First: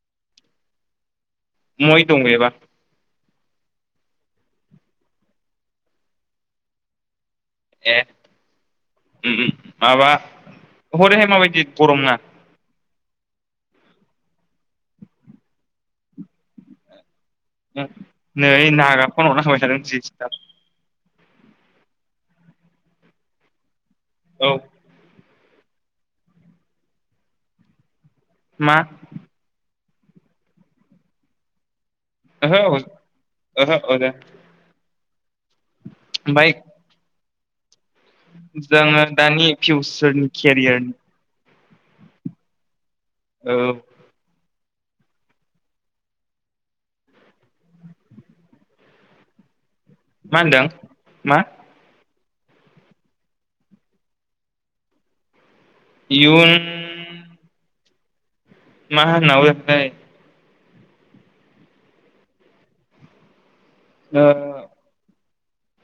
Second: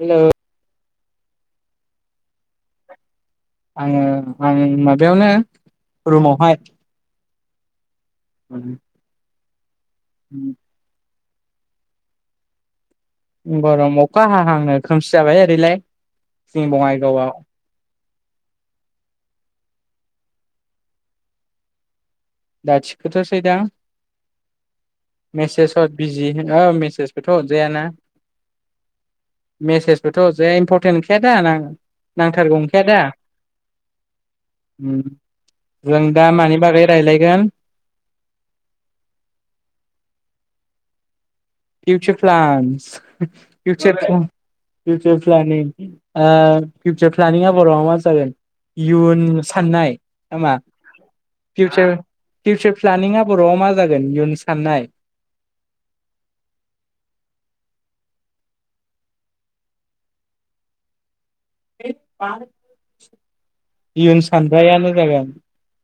हेल' [unintelligible] आङो आं माबायावनो रुमावहाय ए [inaudible] उम उम माबा [unintelligible] माबायदि गरम ना गरम अखा हाहांनो खोमसि जाबाय ओरैलाय जोंनि बङाइगावआव नै नागा [unintelligible] दा थिखोथ'सै दा औ मेसेज हर बिजि मेसेजखौथ' हरजायाना मा मेसेजबोथ' हरजाया इम्परटेन्ट नंखाया दा नां नांथारगौ ओहो नंखाया दा ओहो अजा जों दा ओमफ्राय मानि बागै रायलाय गोन जोङो दानि फिउचारनि केरियारनि फिउचार‌ प्लान्स औ फउचार [unintelligible] बिउसार प्लेनिं ओ फिउसार प्लेनिङा बर'वाव मा जागोन इयुन साननाय। मा नामा होनदों मा फिउसार फिउसार प्लेनिंआ बर'वाव मा जागोन इयुन साननाय। इयुन मा होनाव [unintelligible] [unintelligible] इयुन ओ सानग्रायानो जागोन।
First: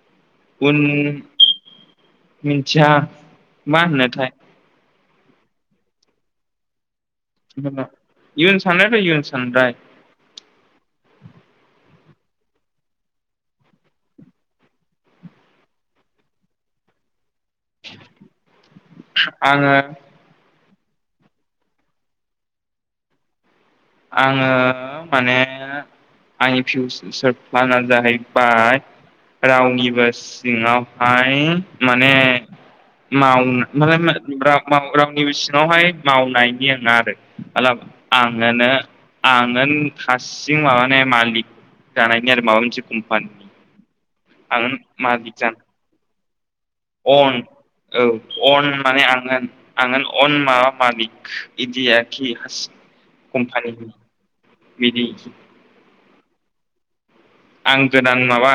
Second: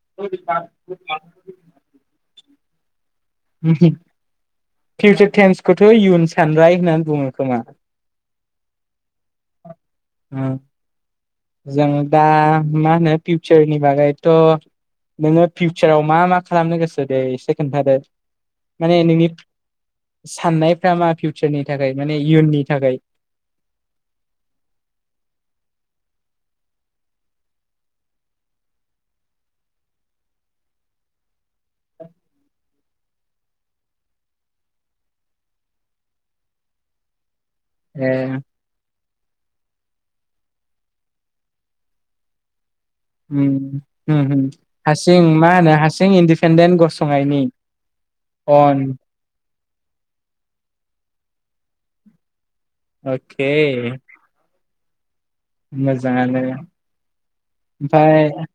[unintelligible] मिनथिया मा होनोथाय। फिउचार टेन्सखौथ' इयुन सानथाय होननानै बुङो खोमा इयुन सानरायाथ' इयुन सानराय। जों दा मा होनो फिउचारनि बागैथ' नोङो फिउचाराव मा मा खालामनो गोसो दे एसे खोनथादो माने नोंनि आङो साननाय [unintelligible] फिउचारनि थाखाय माने इयुननि थाखाय आङो माने आंनि फिउचारार प्लाना जाहैबाय रावनिबो सिङावहाय माने माव [unintelligible] रावनिबो सिङावहाय मावनायनि [unintelligible] आरो। [unintelligible] आ ए होनो आङोन हारसिं माबाने मालिक जानायनि आरो माबा मोनसे। कम्पानिनि उम उम उम आं हारसिं मालिक मा जानो होनो हारसिं इन्दि अन औ अन माने आंगोन। [unintelligible] अन माबा मालिक [unintelligible] अके कम्पानिनि बिदि मोजाङानो आं गोदान ओमफ्राय माबा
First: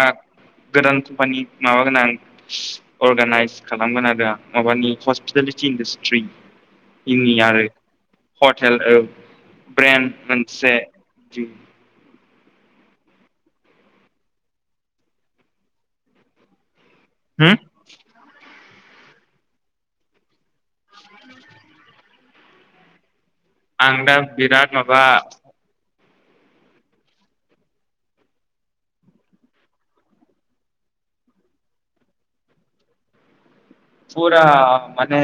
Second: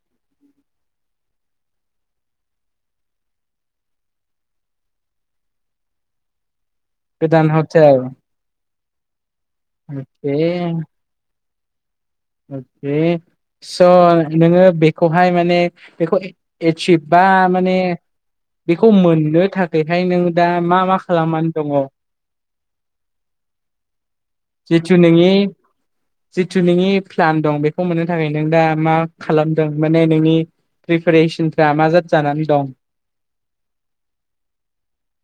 गोदान कम्पानि माबागोन आं अर्गानाइस खालामगोन आरो आं माबानि हस्पिटेलिटि इन्डासट्रि। गोदान हटेल। टेल ओ। ब्रेन्द अके मोनसे [inaudible] अके स' नोङो बेखौहाय माने बेखौ चिप बा माने बेखौ मोननो थाखायहाय नों दा मा मा खालामनानै दङ? आं दा बिराद जिथु माबा नोंनि जिथु नोङि प्लान दं बेखौ मोननो थाखाय नों दा मा खालामदों माने नोंनि प्रिपेरेसनफ्रा मा जाद जानानै दं? फुरा माने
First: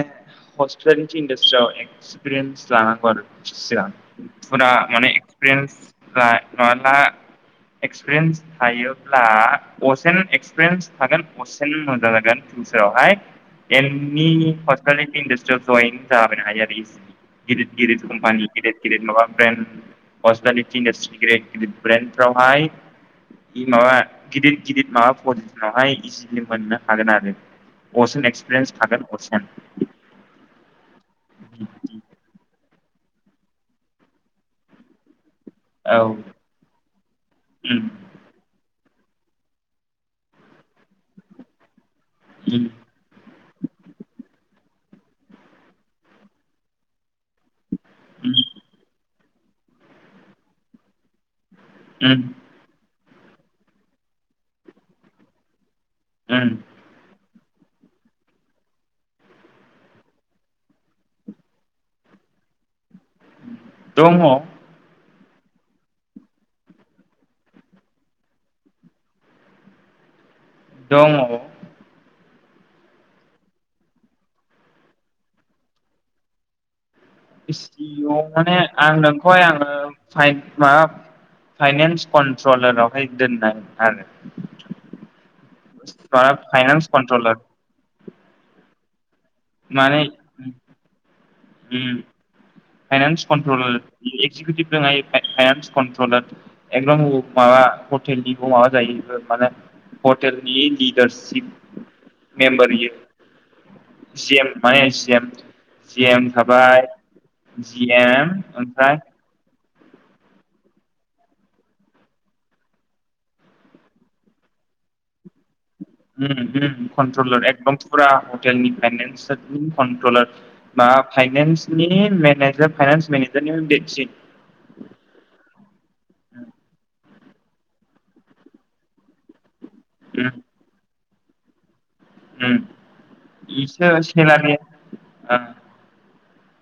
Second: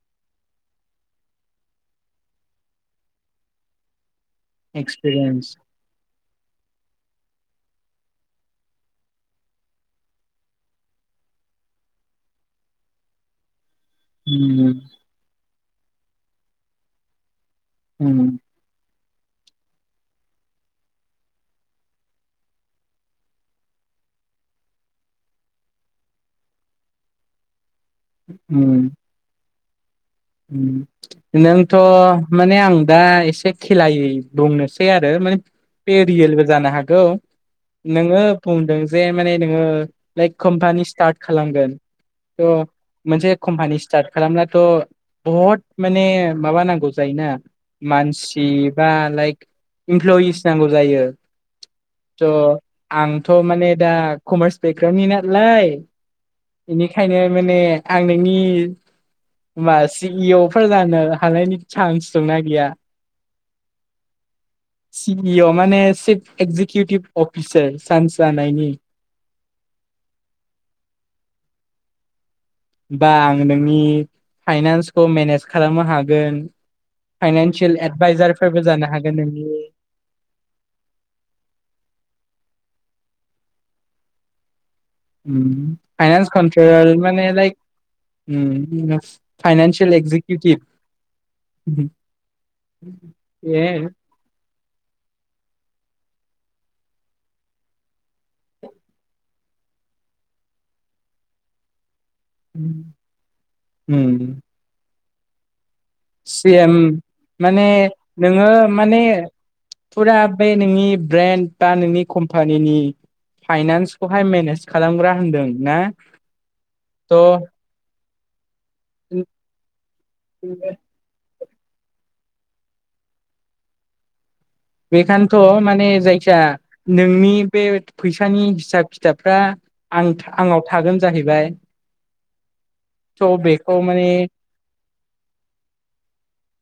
हस्पिटेलिटी इण्डास्ट्रियाव एक्सपिरियेन्स लानांगौ आरो सिगां। फुरा माने एक्सपिरियेन्स फ्राय माबाला एक्सपिरियेन्स थायोब्ला असेनो एक्सपिरियेन्स थागोन असेनो मोजां जागोन फिउचारावहाय। एनि उम हस्पिटेलिटी इण्डास ट्रि आव जयन जानो हायो आरो इजिलि। गिदिद गिदिद उम कम्पानि गिदिद गिदिर माबा ब्रेन्ड हस्पिटेलिटी इण्डास्ट्रि गिदिद गिदिद ब्रेन्डफ्रावहाय माबा गिदिर गिदिर माबा पजिसनावहाय इजिलि मोननो हागोन आरो हस एक्सपिरियेन्स उम थागोन असेन। नोंथ' माने आं दा एसे खेलायै बुंनोसै आरो माने बे औ रियेलबो जानो हागौ उम नोङो बुंदों जे माने नोङो लाइक कम्पानि स्टार्ट खालामगोन थ' उम मोनसे कम्पानि स्टार्ट खालामब्लाथ' बहत माने माबा नांगौ जायोना उम मानसि बा लाइक इमप्लयिस नांगौ जायो। उम थ' आंथ' माने दा कमार्स बेकग्राउण्डनि नालाय उम बेनिखायनो माने आं नोंनि मा सि इ अ' फोर जानो हानायनि चान्स दंना गैया? दङ। सि इ अ' माने चिफ एक्जिकिउटिभ अफिसार चान्स जानायनि। दङ'। बा आं नोंनि फाइनान्सखौ मेनेज खालामनो हागोन। फाइनानसियेल सि इ अ' माने एडभाइजारफोरबो जानो आं हागोन नोंखौहाय नोंनि आङो फाइन माबा फाइनेन्स कन्ट्रलारावहाय दोननाय आरो उम फाइनान्स माबा फाइनान्स कन्ट्रल माने कन्ट्रलार लाइक उम [unintelligible] फाइनान्सियेल माने एक्जिकिउटिभ। उम finance controller executive finance controller [unintelligible] माबा [unintelligible] माबा जायो माने हटेलनि लिडारसिप मेम्बार इयो [inaudible] C M [unintelligible] [unintelligible] C M CM थाबाय। माने जि एम नोङो माने ओमफ्राय फुरा बे नोंनि ब्रेन्ड बा नोंनि कम्पानिनि फाइनान्सखौहाय मेनेज खालामग्रा होनदों। ना उम उम थ' कन्ट्रलार एकदम फुरा नि फाइनेस [unintelligible] नि कन्ट्रलार मा फाइनस नि मेनेजार फाइनान्स मेनेजारनिबो देदसिन। बेखायनोथ' माने जायखिजया नोंनि बे फैसानि हिसाब खिथाबफ्रा आंथ आंनाव थागोन जाहैबाय। उम, थ' बेखौ इसो माने [unintelligible] ओ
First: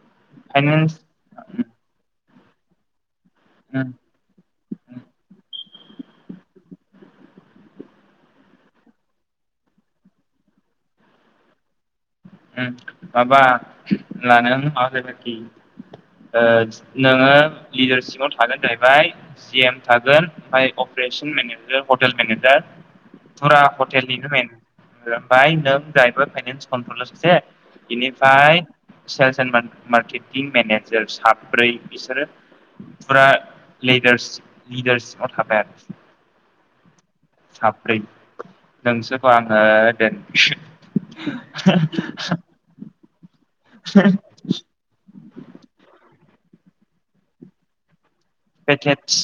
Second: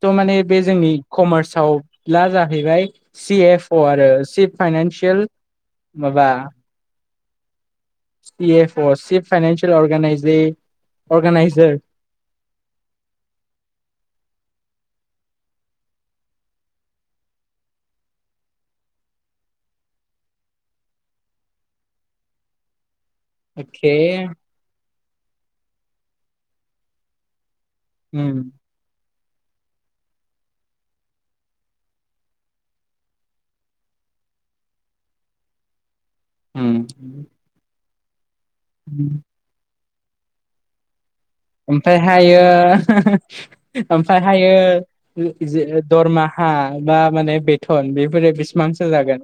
स' माने बे जोंनि कमार्सआव ला जा हैबाय। सि एफ अ आरो सि फाइनानसियेल माबा सि एफ अ सिप फाइनसियेल अगजे अर्गानाइजार ओं माबा [unintelligible] जाहैबा आरोखि ओ नोङो लिडारशिपआव थागोन जाहैबाय सि एम थागोन ओमफ्राय अप्रेशन मेनेजार हटेल मेनेजार। फुरा अके हटेलनिनो मेन। ओमफाय नों जाहैबाय फाइनानसि [unintelligible] उम बेनिफ्राय सेल्स एन्ड मार्केटिं मेनेजार साब्रै बिसोरो फुरा लिडारसि लिडारसिपाव थाबाय आरो। उम। [inaudible] नोंसोरखौ आङो। [unintelligible] ओमफ्रायहायो। [unintelligible] ओमफायहायो ओ जे दरमा हा बा माने बेेथन बे फोर बेसेबांसो पेकेज जागोन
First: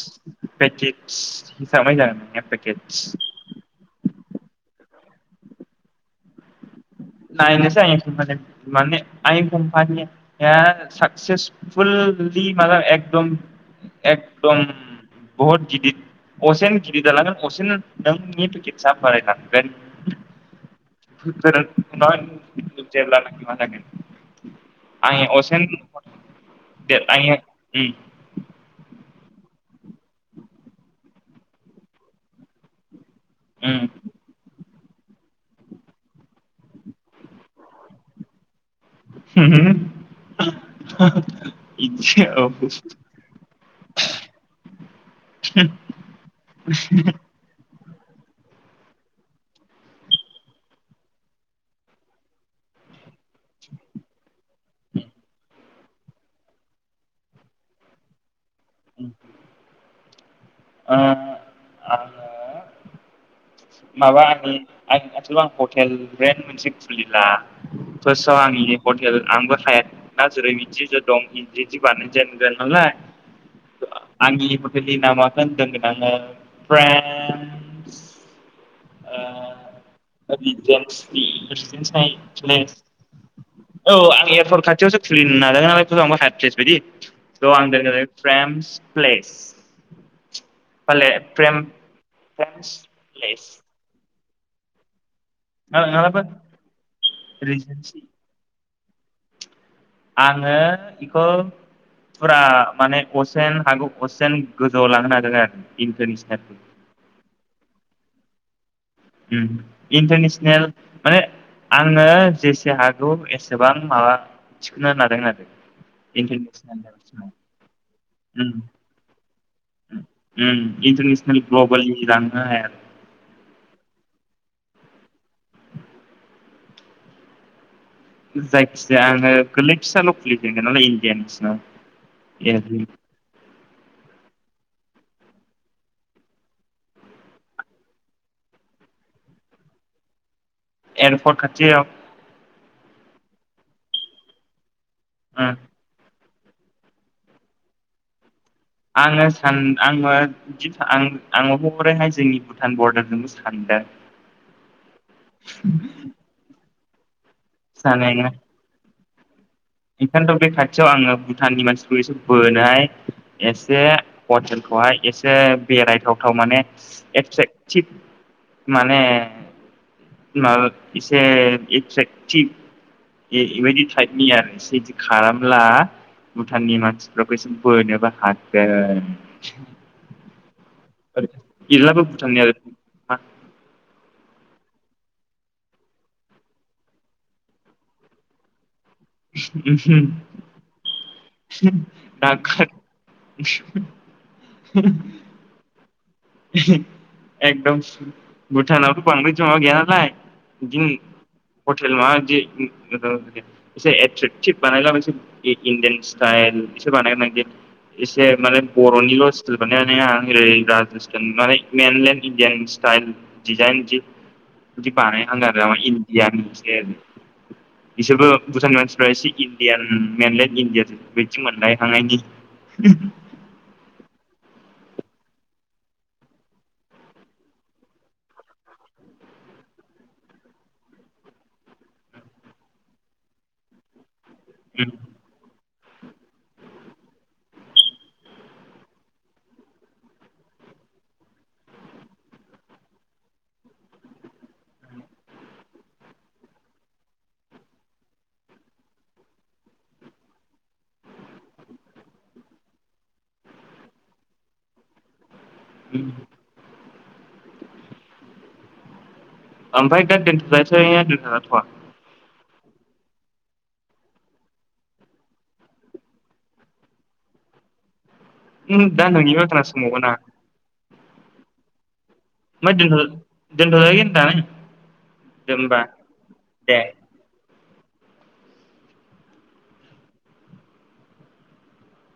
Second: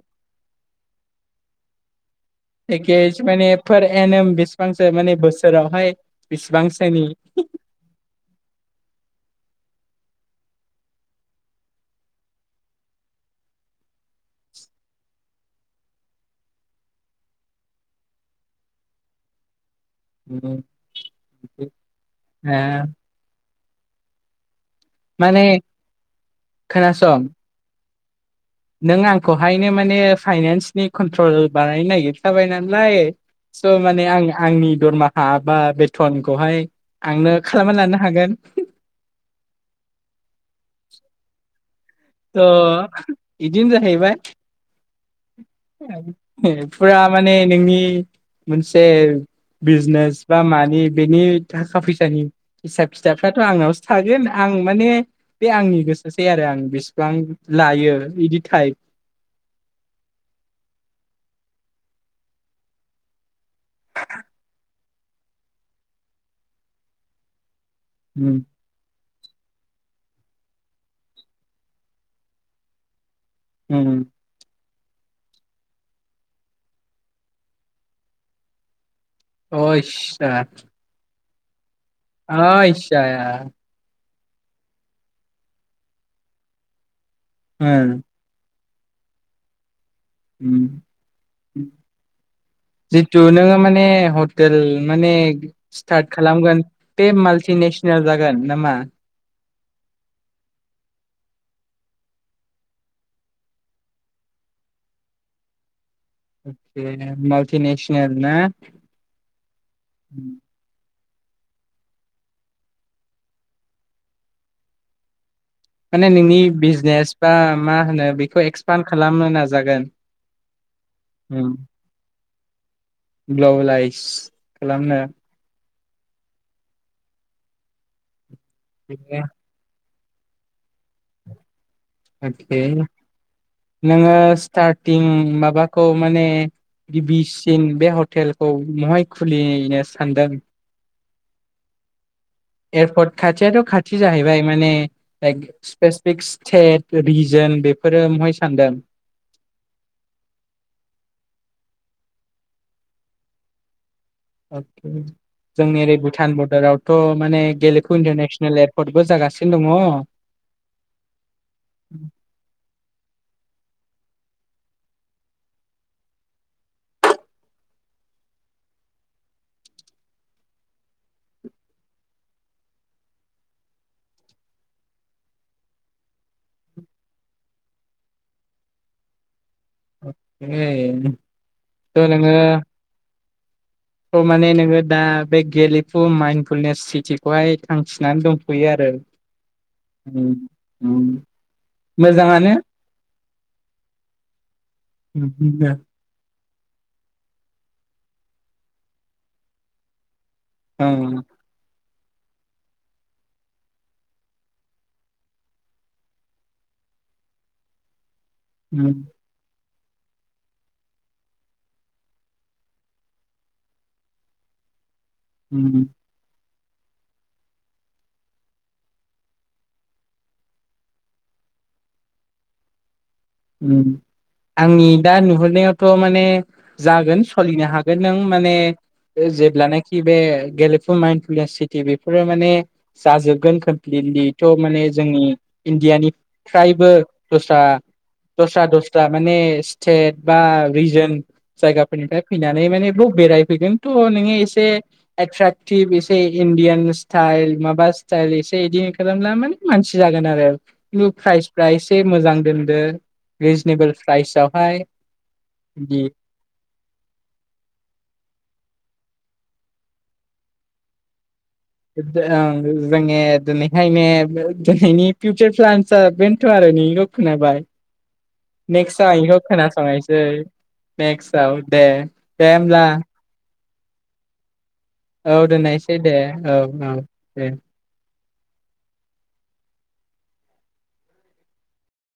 पेकेज हिसाबै जागोन नोंनिया पेकेज माने पार एनेम बेसेबांसो माने बोसोरावहाय बेसेबांस नायनोसै आं एसां जागोन माने आंनि कम्पानिया साक्सेसफुल जुदि माबा एकदम एकदम बहुद गिदिद असेनो गिदिद जालांगोन असेनो नोंनि पेकेटसआ बारायलांगोन [unintelligible] [unintelligible] [unintelligible] आं माने असेेन [unintelligible] खोनासं उम नों आंखौहायनो माने फाइनेन्सनि कन्ट्रल बानायनो नायगिरखाबाय नालाय स' उम माने आं आंनि दरमाहा बा बेथन खौहाय आंनो खालामना लानो हागोन उम इदि औ थ' बिदिनो जाहैबाय फुरा माने नोंनि मोनसे बिजनेस बा मानि बेनि थाखा फैसानि हिसाब खि [unintelligible] थ' आंनावसो थागोन आं माने बे आंनि गोसोसै आरो आं बिस बां लायो इदिद आ आङो माबा आं आंनि ओनसोलाव आं हटेल रेन मोनसे खुलिला उम पर्साव आंनि [unintelligible] [unintelligible] आंबो हाया ना जेरै इदि जे दं इदि इदि बानायजेनगोन नङा आ उम [unintelligible] [unintelligible] होनगोन आङो [unintelligible] ओ अ इसा [unintelligible] [unintelligible] औ आ [unintelligible] एयारपर्ट खाथियावसो खुलिनो नाजागोन नालाय [unintelligible] बायदि। ओउ आं उम [unintelligible] फ्रेम्स। प्लेस। ओम फाले ओम फ्रेम फ्रेम्स जिथु प्लेस नोङो माने हतेल माने स्तार्तत नङाबा खालामगोन बे रिजेन्सि माल्तिनेसनेल जागोन नामा? आङो इखौ फुरा माने असेन हागौ असेन गोजौवाव लांनो नाजागोन आरो इन्टारनेसनेलखौ बेहायनो मालथि नेसनेल ना। ओम इन्टारनेसनेल। माने आंनो जेसे हागौ एसेबां माबा थिखोनो नादों आरो माने नोंनि इन्टारनेसनेल बिजनेस लेभेलसिमाव बा मा होनो बेखौ एक्सपान खालामनो नाजा ओम इन्टारनेसनेल ग्लबेलनि रां नोङो हाया। ग्लबेलाइस खालामनो। जायखिजाया आङो गोरलै फिसाल' खुलिगोन [unintelligible] लाय इण्डयान नेसनङाव। [unintelligible] नोङो स्टारथिं माबाखौ माने गिबिसिन बे हटेलखौ बहाय खुलिनो सानदों। एरपर्ट खाथियाव एरपर्ट खाथियाथ' खाथि जाहैबाय माने दायक उम स्पेस फिक्स। सेट रिजन बेफोरो महाय सानदों आङो सान आंङो जि आं आङो आं [unintelligible] जोंनि भुटान बरडारजोंबो सानदों। अके जोंनि ओरै बुथान बर्डाराव। थ' माने गेलेखु इन्टारनेसनेल एरपर्ट। बो जागास नेपाल दै खाथियाव आंङो भुटाननि मानसिखौ एसे बोनोहाय एस बे हटेलखौहाय एसे बेरायथावथाव माने एट्रेकटिभ माने माबा एसे इट्रेकटिभ इ-इबायदि टाइपनि आरो। इसे बिदि खालामला भुटाननि मानसि फोरखौ एसे बोनोबो हागोन। उम एह स नोंङो आह। थ' माने नोङो दा बे गेलेफु माइनफुलनेस सिटिखौहाय थांखिनानै दंथ'यो आरो उम उम मोजाङानो [unintelligible] [unintelligible] एकदम भुटानावथ' बांद्राय जङा गैया नालाय ओं [unintelligible] जे माने बर'निल' सि [unintelligible] [unintelligible] उम इन्डियान सिटेल डिइचेन इदि इदि बानाय हांगोन आरो उम इण्डियान गेम बिसोरबो भुटाननि मानसिफ्रा एसे इणडियान मेनलेणड इण्डियान बिथि मोनलायखांनायनि उम आंनि दा नुहुरनायावथ' माने जागोन सलिनो हागोन नों माने जेब्लानाखि बे गेलेफुन माइन पु सिटि बेफोरो माने जाजोबगोन कमप्लिटलि थ' माने जोंनि इण्डियानि ट्राइब बो दस्रा दस्रा दस्रा माने स्टेट बा रिजन जायगाफोरनिफ्राय फैनानै माने बाव बेरायफैगोन थ' नोङो एसे एट्राेक्टिभ एसे इण्डियान स्टाइल माबा स्टाइल एसे बिदि खालामब्ला माने मानसि जागोन आरो खिन्थु प्राइसफ्रा एसे मोजां दोनदो रिजनेबोल प्राइसआवहाय बिदि उम। ओमफ्राय दा दोनथ'जायसै दोनथ' जाथ'आ ओं जोङो दिनैहायने दिनैनि फिउचार प्लेनसआ बेनोथ' आरो नोंनिल खोनाबाय दा नेक्स्टआव आखौ नोंनिबो खोनासंबावगोन आं खोनासंनायसै नेक्स्टआव दे दे होमब्ला दोनथदो [unintelligible] औ दोननायसै दे औ औ दे